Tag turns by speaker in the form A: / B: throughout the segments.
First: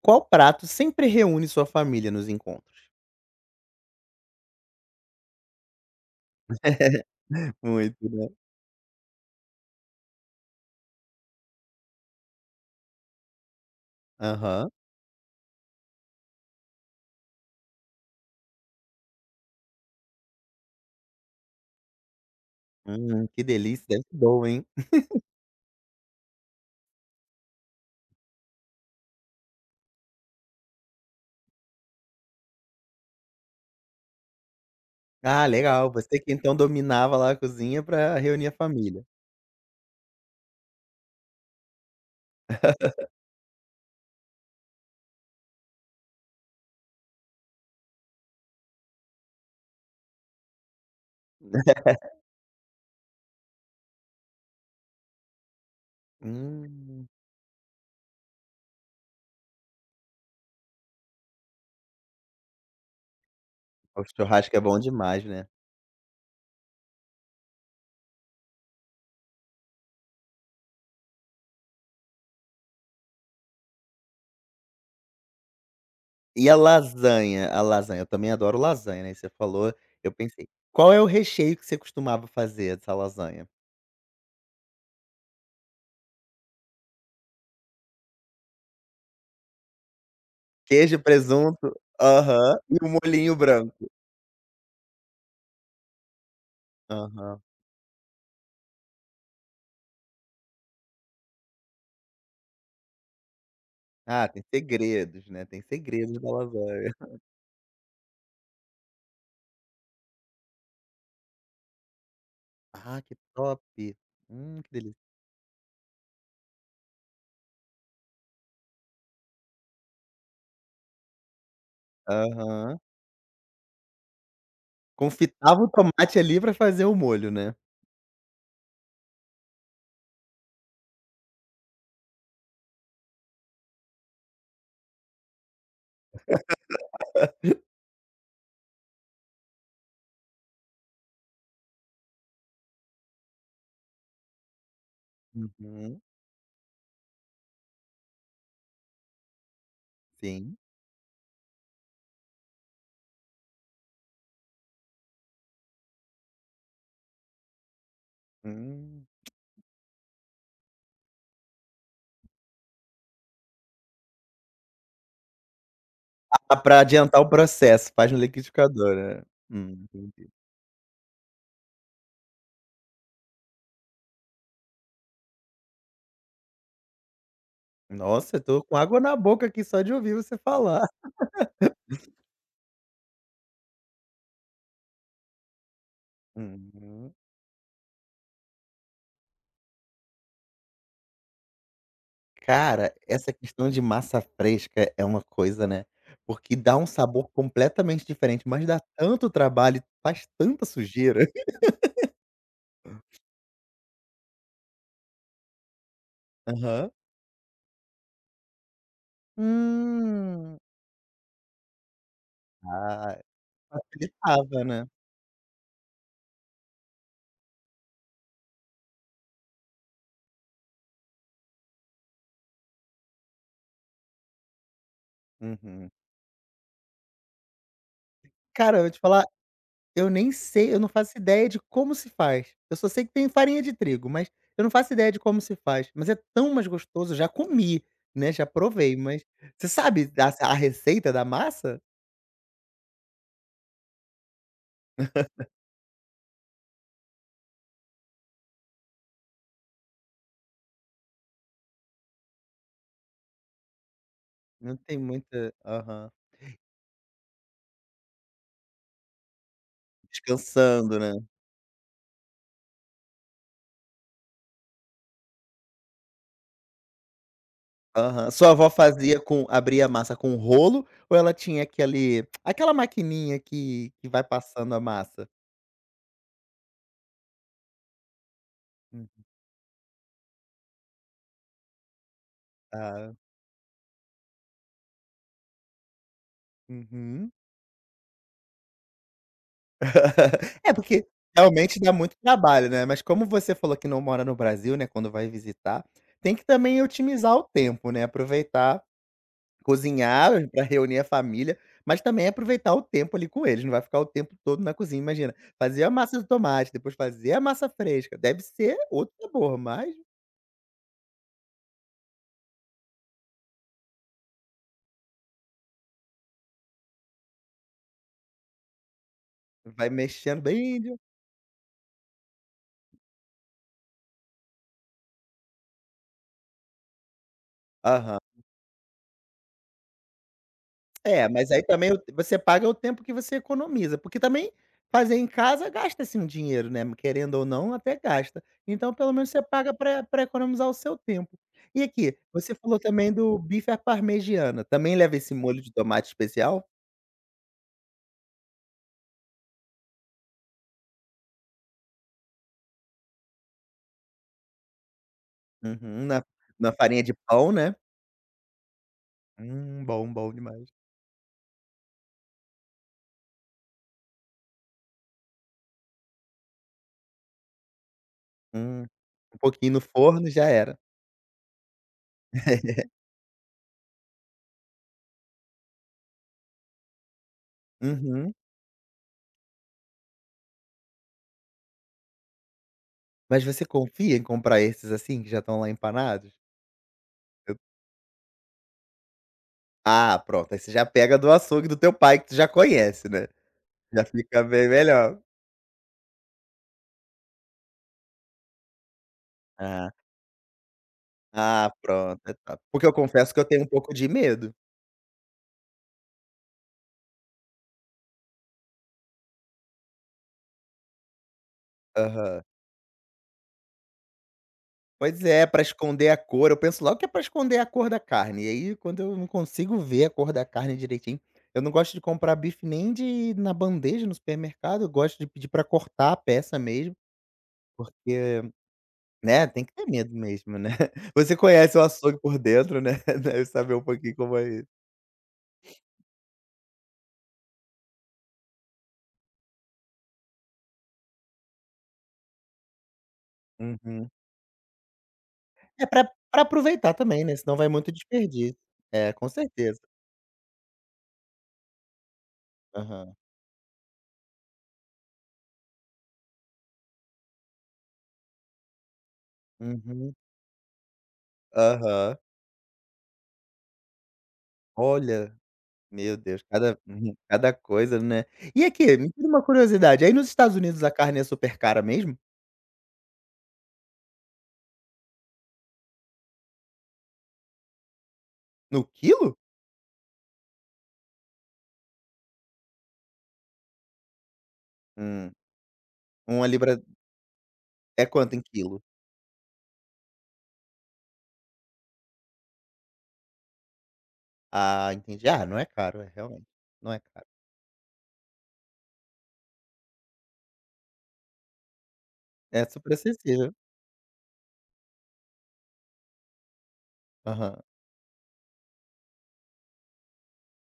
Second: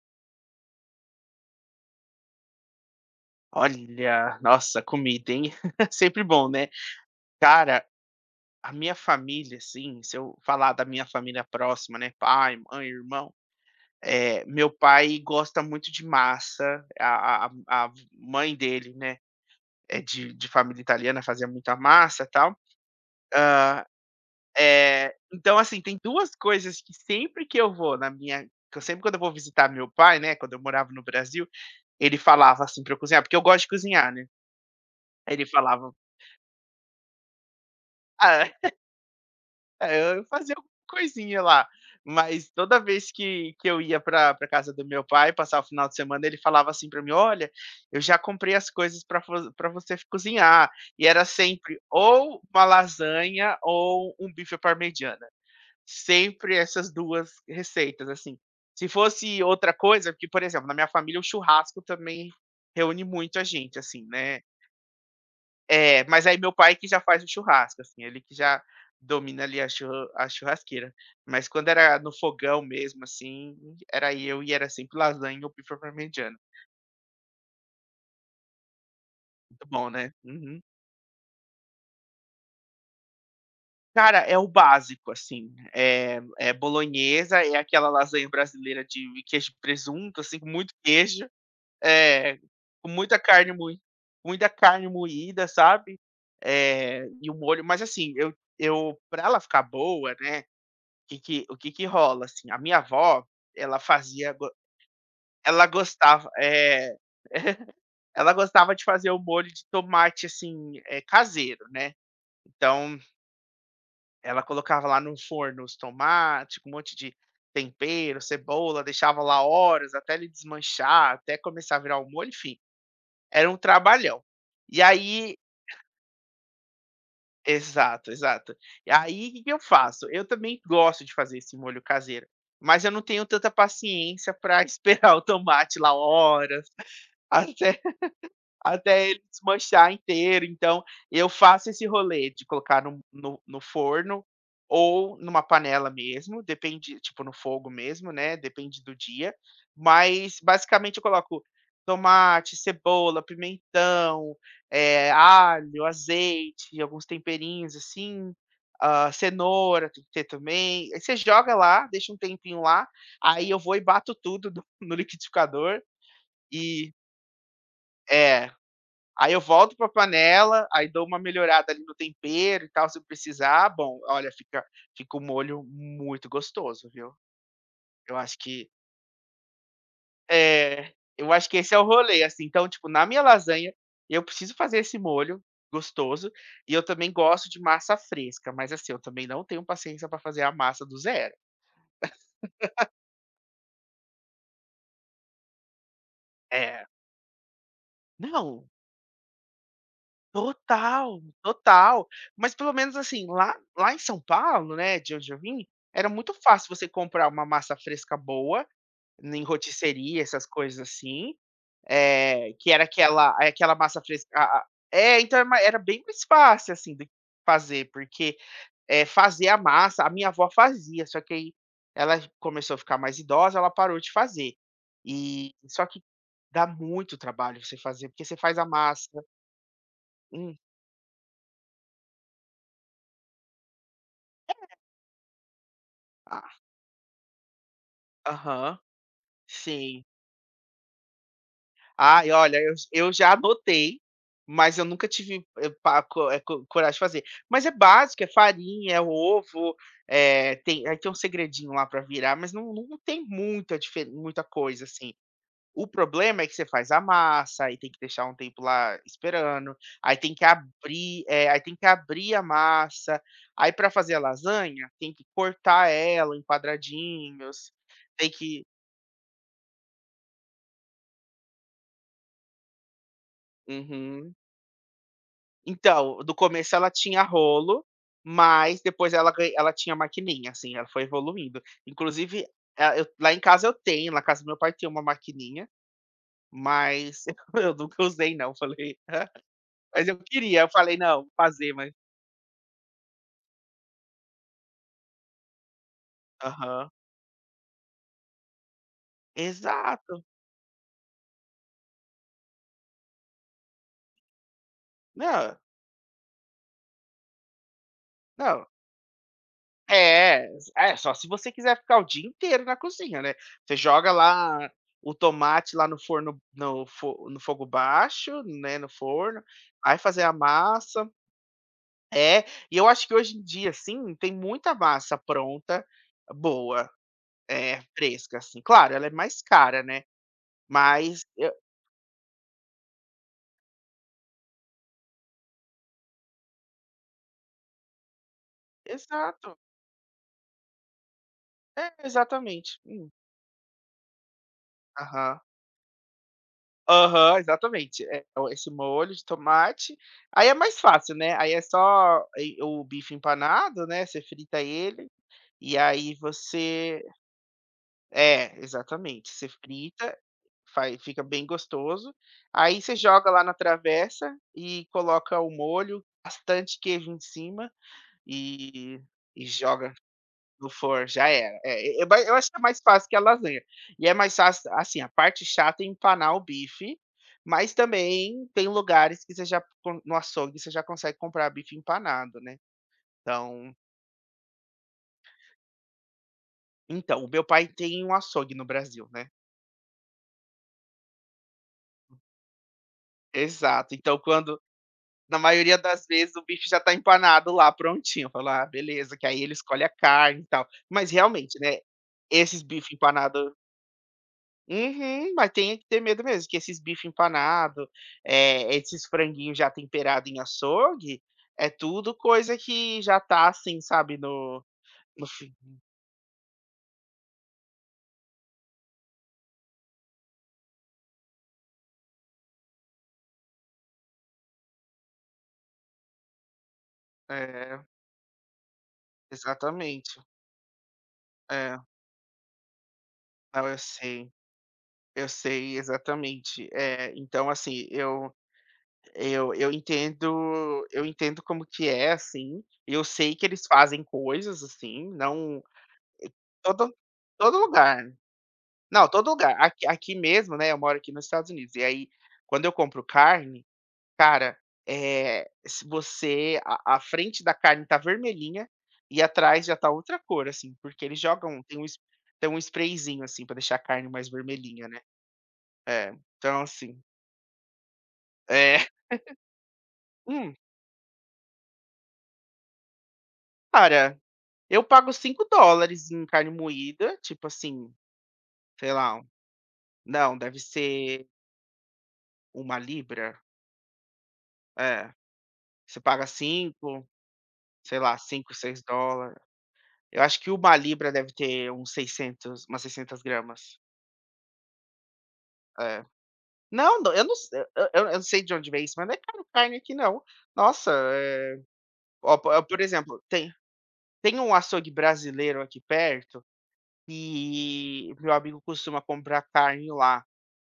A: Qual prato sempre reúne sua família nos encontros?
B: Olha, nossa, comida, hein? Sempre bom, né? Cara,
A: Muito, né.
B: a minha família, assim, se eu falar da minha família próxima, né? Pai, mãe, irmão. É, meu
A: Aham.
B: pai gosta muito de massa, a mãe dele, né? É de família italiana, fazia muita massa e tal.
A: Que
B: Ah,
A: delícia, deve ser bom, hein.
B: é, então, assim, tem duas coisas que sempre que eu vou na minha. Que eu sempre quando eu vou visitar meu pai, né? Quando eu morava no Brasil, ele falava assim pra eu cozinhar, porque eu gosto de cozinhar, né? Ele
A: Ah, legal,
B: falava.
A: você que então dominava lá a cozinha pra reunir a família.
B: É, eu fazia alguma coisinha lá, mas toda vez que eu ia pra casa do meu pai passar o final de semana, ele falava assim pra mim: "Olha, eu já comprei as coisas pra você cozinhar", e era sempre ou uma lasanha ou um bife à parmegiana, sempre essas
A: Hum,
B: 2 receitas, assim. Se fosse outra coisa porque, por exemplo, na minha família o churrasco também reúne muito a gente,
A: o
B: assim, né,
A: churrasco é bom demais, né.
B: é, mas aí meu pai que já faz o churrasco, assim, ele que já domina ali a churrasqueira. Mas quando era no fogão mesmo, assim, era eu e era sempre lasanha ou bife parmegiana.
A: E a lasanha? A lasanha, eu também adoro lasanha, né, você
B: Muito
A: falou,
B: bom, né?
A: eu pensei,
B: Uhum.
A: qual é o recheio que você costumava fazer dessa lasanha?
B: Cara, é o básico, assim, é bolonhesa, é aquela lasanha brasileira de queijo e presunto, assim, com muito
A: Queijo,
B: queijo,
A: presunto,
B: é,
A: aham, e o
B: com muita
A: molhinho
B: carne mui
A: branco.
B: muita carne moída, sabe, e o
A: Aham.
B: molho mas assim, eu pra ela ficar boa, né. Que o que que rola, assim, a minha avó, ela
A: Ah,
B: fazia
A: tem
B: go
A: segredos, né, tem
B: ela
A: segredos
B: gostava,
A: da lasanha.
B: ela gostava de fazer o molho de tomate, assim, caseiro, né. Então,
A: Ah, que top.
B: ela
A: Que
B: colocava lá
A: delícia.
B: no forno os tomates com um monte de tempero, cebola, deixava lá horas até ele desmanchar, até começar a virar o molho, enfim,
A: Aham.
B: era um trabalhão. E aí
A: Confitava o tomate ali pra fazer o molho, né?
B: exato, exato. E aí, o que que eu faço? Eu também gosto de fazer esse molho caseiro, mas eu não tenho tanta paciência para esperar o tomate lá horas, até até ele desmanchar inteiro. Então, eu faço esse rolê de colocar no forno ou numa panela
A: Uhum,
B: mesmo, depende tipo, no fogo mesmo, né, depende do dia. Mas,
A: sim.
B: basicamente, eu coloco tomate, cebola, pimentão, alho, azeite, alguns temperinhos, assim,
A: Hum.
B: cenoura tem que ter também. Aí você joga lá, deixa um tempinho lá, aí eu vou e bato tudo no no liquidificador
A: Ah, pra
B: e
A: adiantar o processo, faz no
B: é.
A: liquidificador, né?
B: Aí eu volto
A: Hum.
B: para a
A: Entendi.
B: panela, aí dou uma melhorada ali no tempero e tal, se precisar. Bom, olha, fica um molho muito gostoso, viu. Eu acho
A: Nossa, eu tô
B: que
A: com água na boca aqui só de ouvir você falar.
B: é, eu acho que esse é o rolê, assim. Então, tipo, na minha lasanha, eu preciso fazer esse molho gostoso e eu também
A: Uhum.
B: gosto de massa fresca, mas, assim, eu também não tenho paciência para fazer a massa do zero.
A: Cara, essa questão de massa fresca é uma coisa, né? Porque dá
B: É.
A: um sabor completamente diferente,
B: Não,
A: mas dá tanto trabalho, faz tanta
B: total,
A: sujeira.
B: total. Mas pelo menos, assim, lá em São Paulo, né, de onde eu vim, era muito fácil você
A: Aham.
B: comprar uma massa fresca boa em rotisserie, essas
A: Hum.
B: coisas assim, que era
A: Ah.
B: aquela massa fresca
A: Facilitava,
B: a
A: né.
B: é, então é ma era bem mais fácil, assim, de fazer, porque, fazer a massa a minha avó fazia, só que aí ela começou a ficar mais idosa, ela parou de fazer. E só
A: Uhum.
B: que dá muito trabalho você fazer, porque você faz a
A: Cara, eu vou te
B: massa.
A: falar, eu nem
B: Hum,
A: sei, eu não faço ideia de como se faz. Eu só sei que tem farinha de trigo, mas eu não faço ideia de como se faz. Mas é
B: a
A: tão mais gostoso, eu já comi, né, já
B: aham,
A: provei, mas você
B: sim.
A: sabe da a receita da massa?
B: Ai, olha, eu já anotei, mas eu nunca tive, pa co eh, co coragem de fazer. Mas é básico, é farinha, é ovo, tem aí tem um segredinho lá para virar, mas não tem muita
A: Não
B: coisa,
A: tem
B: assim.
A: muita,
B: O
A: aham.
B: problema é que você faz a massa, aí tem que deixar um tempo lá esperando, aí tem que
A: Descansando, né.
B: abrir, aí tem que abrir a massa, aí para fazer a lasanha, tem que cortar ela em quadradinhos, tem
A: Aham. Sua
B: que
A: avó fazia com abria a massa com rolo ou ela tinha aquele aquela maquininha que vai
B: uhum.
A: passando a massa?
B: Então, do começo ela tinha rolo, mas
A: Hum,
B: depois ela tinha maquininha, assim, ela foi evoluindo. Inclusive, ah, eu
A: tá.
B: lá em casa eu tenho, na casa do meu pai tem uma maquininha, mas
A: Uhum.
B: eu nunca usei não, falei mas eu queria, eu
A: É,
B: falei:
A: porque
B: "Não, vou fazer",
A: realmente
B: mas
A: dá muito trabalho, né, mas como você falou que não mora no Brasil, né, quando vai visitar, tem que também
B: aham.
A: otimizar o tempo, né, aproveitar,
B: Exato.
A: cozinhar para reunir a família, mas também aproveitar o tempo ali com eles, não vai ficar o tempo todo na cozinha, imagina,
B: Não,
A: fazer a massa do tomate, depois fazer a massa fresca, deve
B: não.
A: ser outro sabor, mas
B: É, é, só se você quiser ficar o dia inteiro na cozinha, né. Você joga lá o tomate lá no forno no fogo baixo, né, no forno,
A: vai
B: vai fazer a
A: mexendo bem de,
B: massa, é, e eu acho que hoje em dia, assim, tem muita massa pronta, boa, é,
A: aham.
B: fresca, assim. Claro, ela é mais cara, né, mas
A: É, mas
B: eu
A: aí também o você paga o tempo que você economiza, porque também fazer em casa gasta-se um dinheiro, né, querendo ou não, até gasta. Então pelo menos você
B: exato.
A: paga para pra economizar o seu tempo. E
B: É,
A: aqui, você falou
B: exatamente.
A: também do bife à parmegiana, também leva esse
B: Aham.
A: molho de tomate especial?
B: Aham, exatamente. É, o esse molho de tomate, aí é mais fácil, né, aí é só e o bife empanado, né, você frita ele, e
A: Uhum,
B: aí
A: na farinha
B: você
A: de pão, né.
B: é, exatamente, você
A: Bom,
B: frita
A: bom demais.
B: faz fica bem gostoso. Aí você joga lá na travessa e coloca o molho, bastante queijo em cima
A: Hum,
B: e
A: Um
B: e
A: pouquinho no
B: joga
A: forno já
B: no
A: era.
B: forno, já era. É, eu acho que é mais fácil que a lasanha. E é mais fácil assim, a parte chata é empanar o bife, mas
A: Uhum.
B: também tem lugares que você já com no açougue você já consegue comprar bife empanado, né.
A: Mas você
B: Então
A: confia em comprar esses, assim, que já estão lá empanados?
B: então, o meu pai tem um açougue no Brasil, né.
A: Ah, pronto, aí você já pega do açougue do teu pai que tu já conhece, né,
B: Exato.
A: já
B: Então
A: fica
B: quando
A: bem melhor.
B: na maioria das vezes o bife já tá empanado lá, prontinho. Eu falo: "Ah, beleza", que aí ele escolhe a
A: Ah.
B: carne e tal. Mas realmente,
A: Ah,
B: né,
A: pronto, é top.
B: esses
A: Porque eu
B: bife
A: confesso que eu
B: empanado
A: tenho um pouco de medo.
B: uhum, mas tem que ter medo mesmo, que esses bife empanado, esses franguinhos já temperado em açougue, é tudo
A: Aham.
B: coisa que já tá assim, sabe, no
A: Pois
B: no
A: é,
B: fi
A: pra esconder a cor, eu penso logo que é pra esconder a cor da carne, e aí quando eu não consigo ver a cor da carne direitinho eu não gosto de comprar bife nem de na bandeja no supermercado, eu gosto de pedir pra cortar a peça mesmo,
B: é,
A: porque, né, tem que ter medo
B: exatamente.
A: mesmo, né. Você
B: É,
A: conhece o açougue por dentro, né, deve
B: não,
A: saber um pouquinho como é isso.
B: eu sei, exatamente. É, então assim, eu entendo como que é, assim, eu sei que eles fazem
A: Uhum.
B: coisas, assim, não
A: É pra
B: todo
A: aproveitar também, né, senão
B: todo
A: vai muito
B: lugar, né.
A: desperdício.
B: Não,
A: É, com
B: todo lugar.
A: certeza.
B: Aqui mesmo, né, eu moro aqui nos Estados Unidos, e aí quando eu compro
A: Aham.
B: carne, cara, se você a frente da carne tá vermelhinha e atrás já tá
A: Uhum.
B: outra cor, assim, porque eles jogam
A: Aham.
B: tem um sprayzinho, assim, pra deixar a carne mais vermelhinha, né.
A: Olha,
B: É,
A: meu Deus,
B: então
A: cada,
B: assim
A: uhum, cada coisa, né. E
B: é.
A: aqui, me tira uma curiosidade, aí nos
B: Hum,
A: Estados Unidos a carne é super cara mesmo?
B: cara, eu pago US$ 5 em carne moída, tipo assim,
A: No
B: sei lá,
A: quilo?
B: não, deve ser uma libra. É,
A: Hum,
B: você paga
A: uma libra
B: cinco, sei
A: é
B: lá,
A: quanto em
B: cinco, seis
A: quilo?
B: dólares. Eu acho que uma libra deve ter uns 600, umas 600 gramas.
A: Ah, entendi. Ah, não é caro,
B: É.
A: é, realmente, não
B: Não,
A: é
B: não, eu
A: caro.
B: não se eu eu não sei de onde vem isso, mas não é caro carne aqui não. Nossa, ó, po
A: É
B: por
A: super
B: exemplo,
A: acessível.
B: tem um açougue brasileiro aqui perto.
A: Aham.
B: E meu amigo costuma comprar carne lá.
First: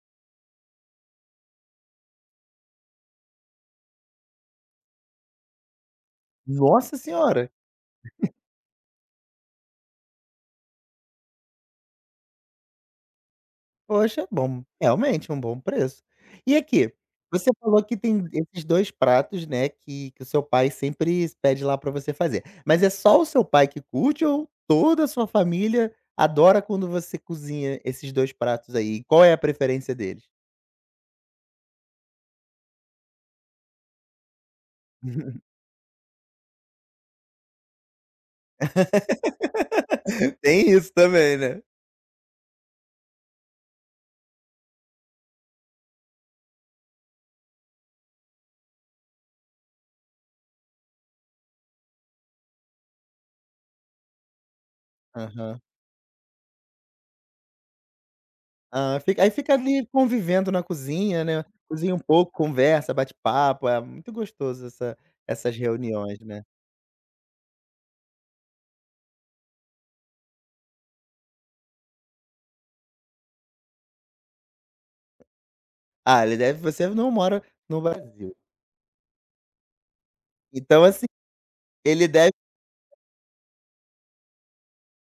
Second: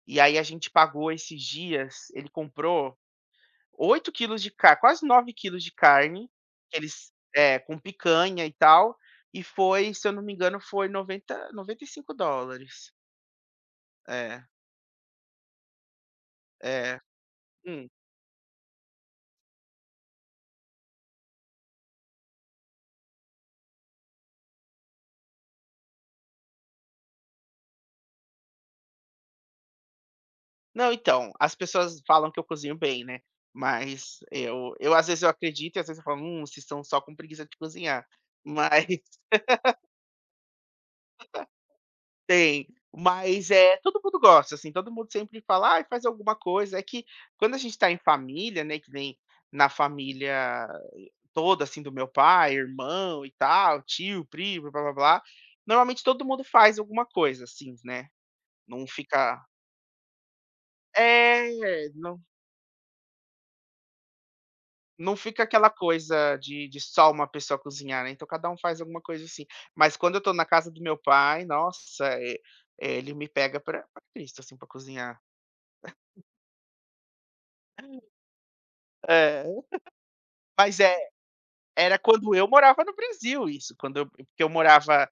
B: E aí a gente pagou esses dias, ele comprou 8 quilos de car quase 9 quilos de carne, que
A: Nossa
B: eles
A: senhora!
B: é, com picanha e tal, e foi, se eu não me engano, foi 90 US$ 95.
A: Poxa,
B: É,
A: bom, realmente um bom preço. E aqui,
B: é.
A: você falou
B: Hum.
A: que tem esses 2 pratos, né, que o seu pai sempre pede lá pra você fazer. Mas é só o seu pai que curte ou toda a sua família adora quando você cozinha esses 2 pratos aí? Qual é a preferência deles?
B: Não, então, as pessoas falam que eu cozinho bem, né, mas eu às vezes eu acredito e às vezes eu falo: vocês estão só com preguiça de cozinhar", mas
A: Tem isso também, né?
B: tem, mas é todo mundo gosta, assim, todo mundo sempre fala: "Ai, faz alguma coisa". É que quando a gente tá em família, né, que nem na família toda, assim, do meu pai, irmão e tal, tio, primo, blá-blá-blá,
A: Aham.
B: normalmente todo mundo faz alguma coisa, assim, né, não
A: Ah,
B: fica
A: fica ali convivendo na cozinha, né,
B: é,
A: cozinha um pouco, conversa, bate papo, é muito gostoso essa,
B: não fica
A: essas
B: aquela
A: reuniões,
B: coisa
A: né.
B: de só uma pessoa cozinhar, né, então cada um faz alguma coisa, assim. Mas quando eu tô na casa do meu pai, nossa, ele me pega pra Cristo, assim, pra cozinhar.
A: Ah, ele deve, você não mora no Brasil.
B: É, mas
A: Então
B: é
A: assim,
B: era
A: ele deve,
B: quando eu morava no Brasil isso, quando eu porque eu morava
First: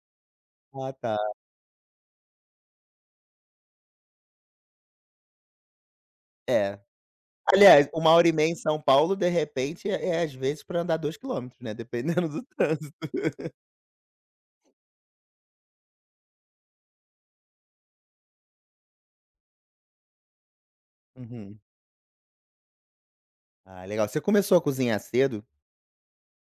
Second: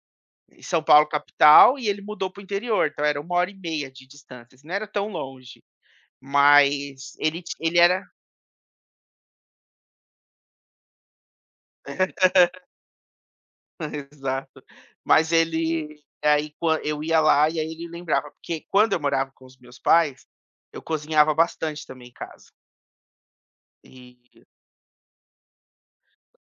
B: em São
A: ah
B: Paulo
A: tá,
B: capital e ele mudou para o interior, então era 1 hora e meia de distância, assim, não era tão longe,
A: é.
B: mas ele
A: Aliás,
B: era
A: 1 hora e meia em São Paulo, de repente, é, às vezes pra andar 2 quilômetros, né, dependendo do trânsito.
B: exato, mas ele aí quan eu ia lá e aí ele lembrava, porque quando eu morava com os meus pais, eu cozinhava
A: Uhum.
B: bastante também em casa.
A: Ah, legal. Você começou a cozinhar cedo?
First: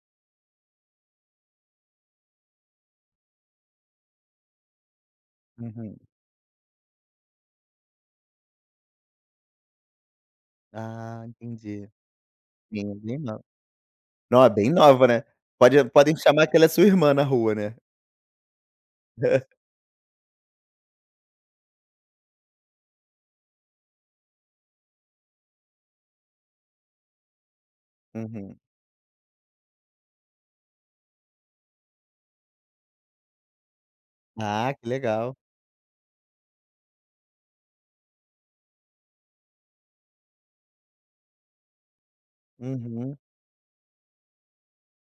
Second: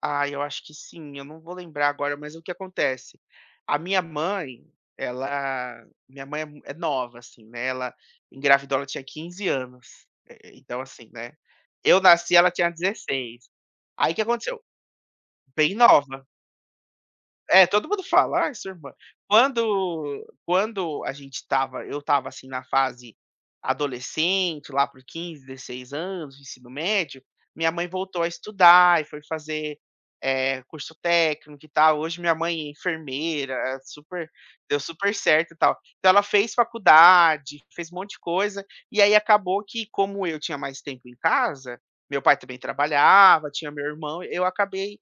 B: Ah, eu acho que sim, eu não vou lembrar agora, mas o que acontece? A minha mãe, ela
A: Uhum.
B: minha mãe é mu é nova, assim, né, ela engravidou, ela tinha 15 anos, então assim,
A: Ah,
B: né,
A: entendi.
B: eu nasci, ela tinha
A: Sim, bem nova.
B: 16. Aí o que
A: No,
B: aconteceu?
A: bem nova, né.
B: Bem
A: Pode, podem
B: nova.
A: chamar que ela é sua irmã na rua,
B: É,
A: né.
B: todo mundo fala: "Ai, sua irmã". Quando quando a gente tava, eu tava assim, na fase adolescente, lá por 15, 16 anos, ensino médio, minha mãe voltou a
A: Uhum.
B: estudar e foi fazer, eh, curso técnico e tal. Hoje minha mãe é enfermeira, é super
A: Ah,
B: deu
A: que
B: super
A: legal.
B: certo e tal. Então ela fez faculdade, fez um monte de coisa, e aí acabou que como eu tinha mais tempo em casa, meu pai também
A: Uhum.
B: trabalhava, tinha meu irmão, eu acabei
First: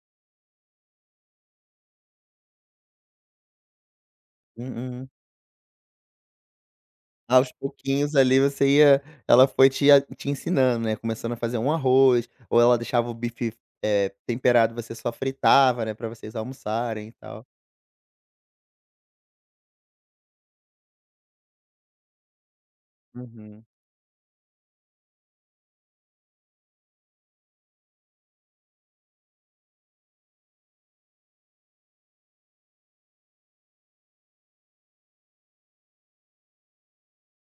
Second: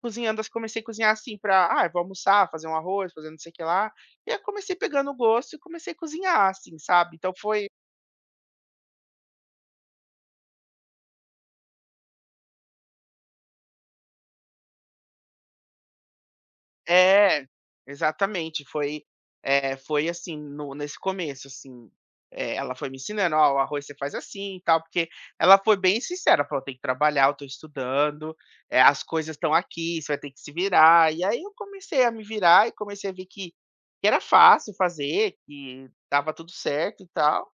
B: cozinhando, assim, comecei a cozinhar, assim, para, "ah, eu vou almoçar, fazer um arroz, fazer não sei o que lá", e eu comecei
A: Uhum.
B: pegando o gosto e comecei a cozinhar, assim, sabe. Então
A: Aos
B: foi
A: pouquinhos ali você ia, ela foi te a te ensinando, né, começando a fazer um arroz, ou ela deixava o bife, temperado, você só fritava, né, pra vocês almoçarem e
B: é,
A: tal.
B: exatamente, foi, foi assim, no nesse começo, assim, ela foi me ensinando: "Ó, o
A: Uhum,
B: arroz você faz assim e tal", porque ela foi bem sincera, falou: "Tem que trabalhar, eu tô estudando, as coisas estão aqui, você vai ter que se virar", e aí eu comecei a me virar e comecei a ver que era fácil fazer, que dava tudo certo e tal.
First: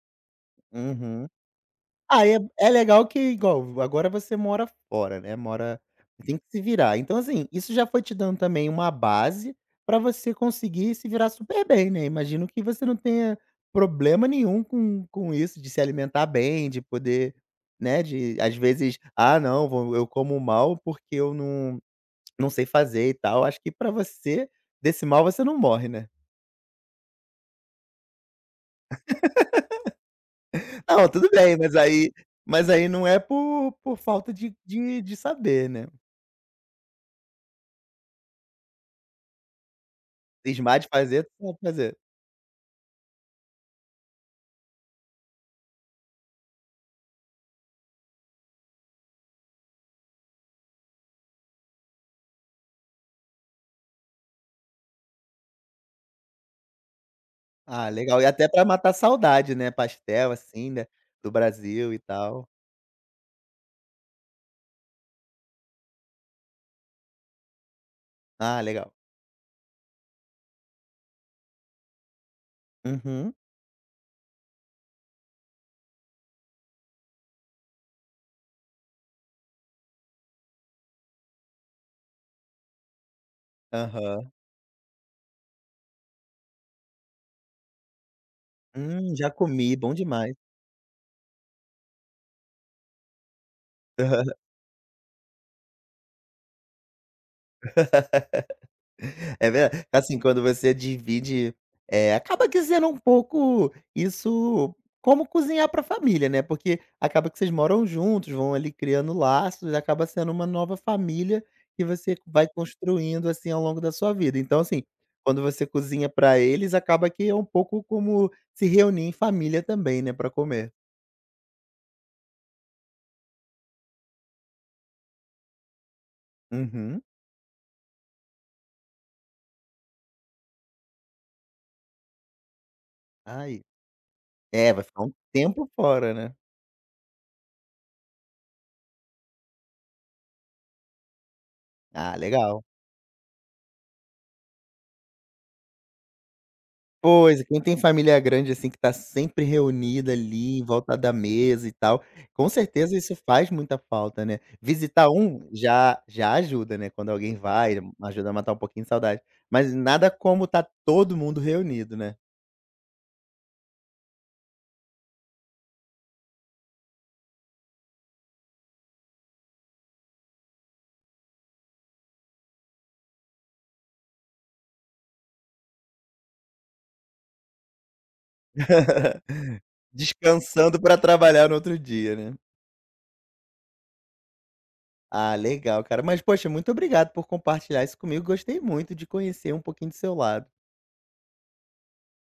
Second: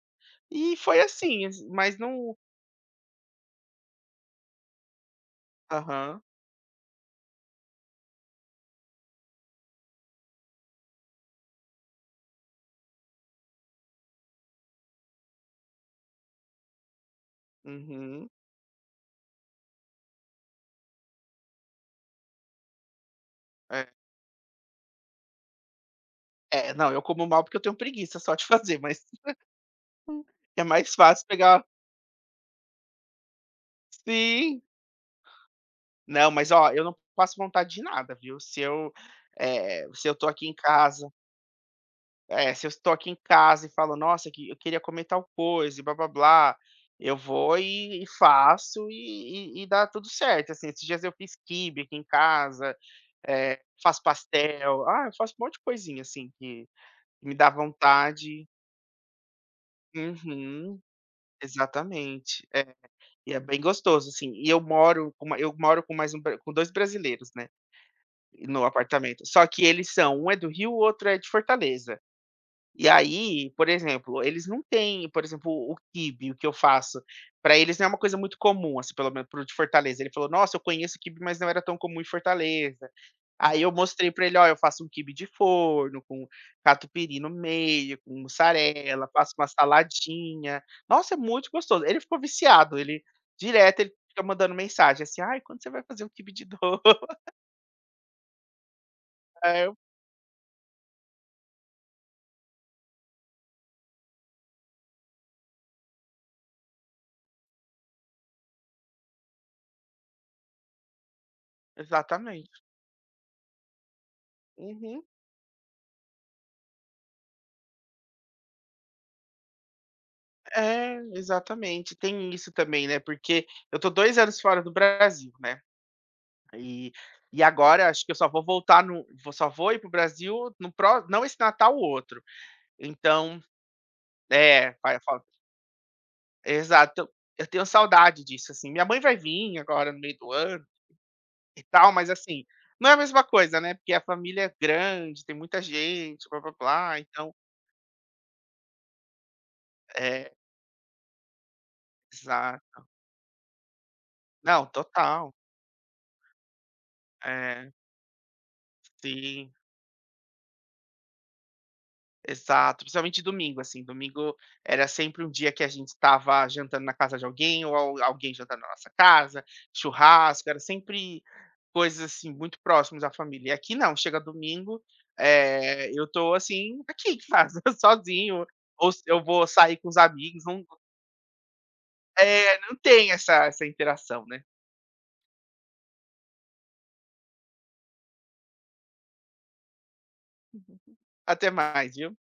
B: E foi
A: uhum.
B: assim, ass mas
A: Ah,
B: não
A: é é legal que igual, agora você mora fora, né, mora,
B: aham,
A: tem que se virar. Então, assim, isso já foi te dando também uma base pra você conseguir se virar super bem, né. Imagino que você não tenha problema nenhum com isso, de se alimentar bem, de poder, né,
B: uhum,
A: de às vezes: "Ah, não, vou, eu como mal porque eu não, não sei fazer e tal". Acho que
B: é.
A: pra você, desse mal você não morre, né.
B: É, não, eu como mal porque eu tenho preguiça só de fazer, mas é mais
A: Não,
B: fácil
A: tudo bem,
B: pegar
A: mas aí não é por falta de
B: sim.
A: de de saber, né.
B: Não, mas ó, eu não passo vontade de nada, viu. Se eu, se eu tô aqui em
A: Cismar de
B: casa
A: fazer, tu sabe fazer.
B: é, se eu estou aqui em casa e falo: "Nossa, que eu queria comer tal coisa e blá-blá-blá", eu vou e faço e dá tudo certo, assim. Esses dias eu fiz quibe aqui em casa, faço pastel. Ah, eu faço um monte de coisinha, assim, que me dá
A: Ah, legal. E
B: vontade
A: até pra matar a saudade, né, pastel, assim,
B: uhum,
A: né, do Brasil e
B: exatamente,
A: tal.
B: é. E é bem gostoso, assim. E eu moro com mais um bra com 2 brasileiros, né,
A: Ah,
B: no
A: legal.
B: apartamento. Só que eles são um é do Rio, o outro é de Fortaleza. E
A: Uhum.
B: aí, por exemplo, eles não têm, por exemplo, o quibe, o que eu faço, pra eles não é uma coisa muito comum, assim, pelo menos para o de Fortaleza. Ele falou: "Nossa, eu conheço o quibe, mas não era tão comum em Fortaleza". Aí eu mostrei pra
A: Aham.
B: ele: "Ó, eu faço um quibe de forno com catupiry no meio, com mussarela,
A: Já
B: faço uma
A: comi, bom demais.
B: saladinha". Nossa, é muito gostoso. Ele ficou viciado, ele direto ele fica mandando mensagem assim: "Ai, quando você vai fazer um quibe de dois?"
A: Aham. É
B: Aí eu
A: verdade. Assim, quando você divide, acaba que sendo um pouco isso, como cozinhar pra família, né, porque acaba que vocês moram juntos, vão ali criando laços, acaba sendo uma nova família que você vai
B: exatamente.
A: construindo, assim, ao longo da sua vida. Então, assim,
B: Uhum.
A: quando você cozinha para eles, acaba que é um pouco como se reunir em família também, né, para comer.
B: É, exatamente. Tem isso também, né, porque eu tô 2 anos fora do Brasil, né, e
A: Uhum.
B: e agora acho que eu só vou voltar no vou só vou ir para o Brasil no pró não esse Natal, o outro. Então
A: Ai. É,
B: é,
A: vai
B: vai
A: ficar um
B: fa
A: tempo fora, né.
B: exato. Eu tenho saudade disso, assim. Minha mãe vai vir agora no meio do ano e tal, mas,
A: Ah,
B: assim,
A: legal.
B: não é a mesma coisa, né, porque a família é grande, tem muita gente, blá-blá-blá, então
A: Pois, quem tem família grande, assim, que tá sempre reunida
B: é,
A: ali em volta da mesa e tal, com
B: exato.
A: certeza isso faz muita falta, né.
B: Não,
A: Visitar
B: total.
A: um já já ajuda, né, quando alguém
B: É,
A: vai, ajuda a matar um pouquinho de saudade,
B: sim.
A: mas nada como tá todo mundo reunido, né,
B: Exato, principalmente domingo, assim, domingo era sempre um dia que a gente estava jantando na casa de alguém ou al alguém jantando na nossa casa, churrasco, era sempre coisas, assim, muito próximas à família. E aqui não, chega domingo, eu estou, assim, aqui em casa, sozinho, ou se eu vou sair com os amigos, não
A: descansando pra trabalhar no outro dia, né.
B: é, não tem essa interação, né.
A: Ah, legal, cara. Mas, poxa, muito obrigado por compartilhar isso comigo, gostei muito de conhecer um pouquinho do seu lado.
B: Até mais, viu.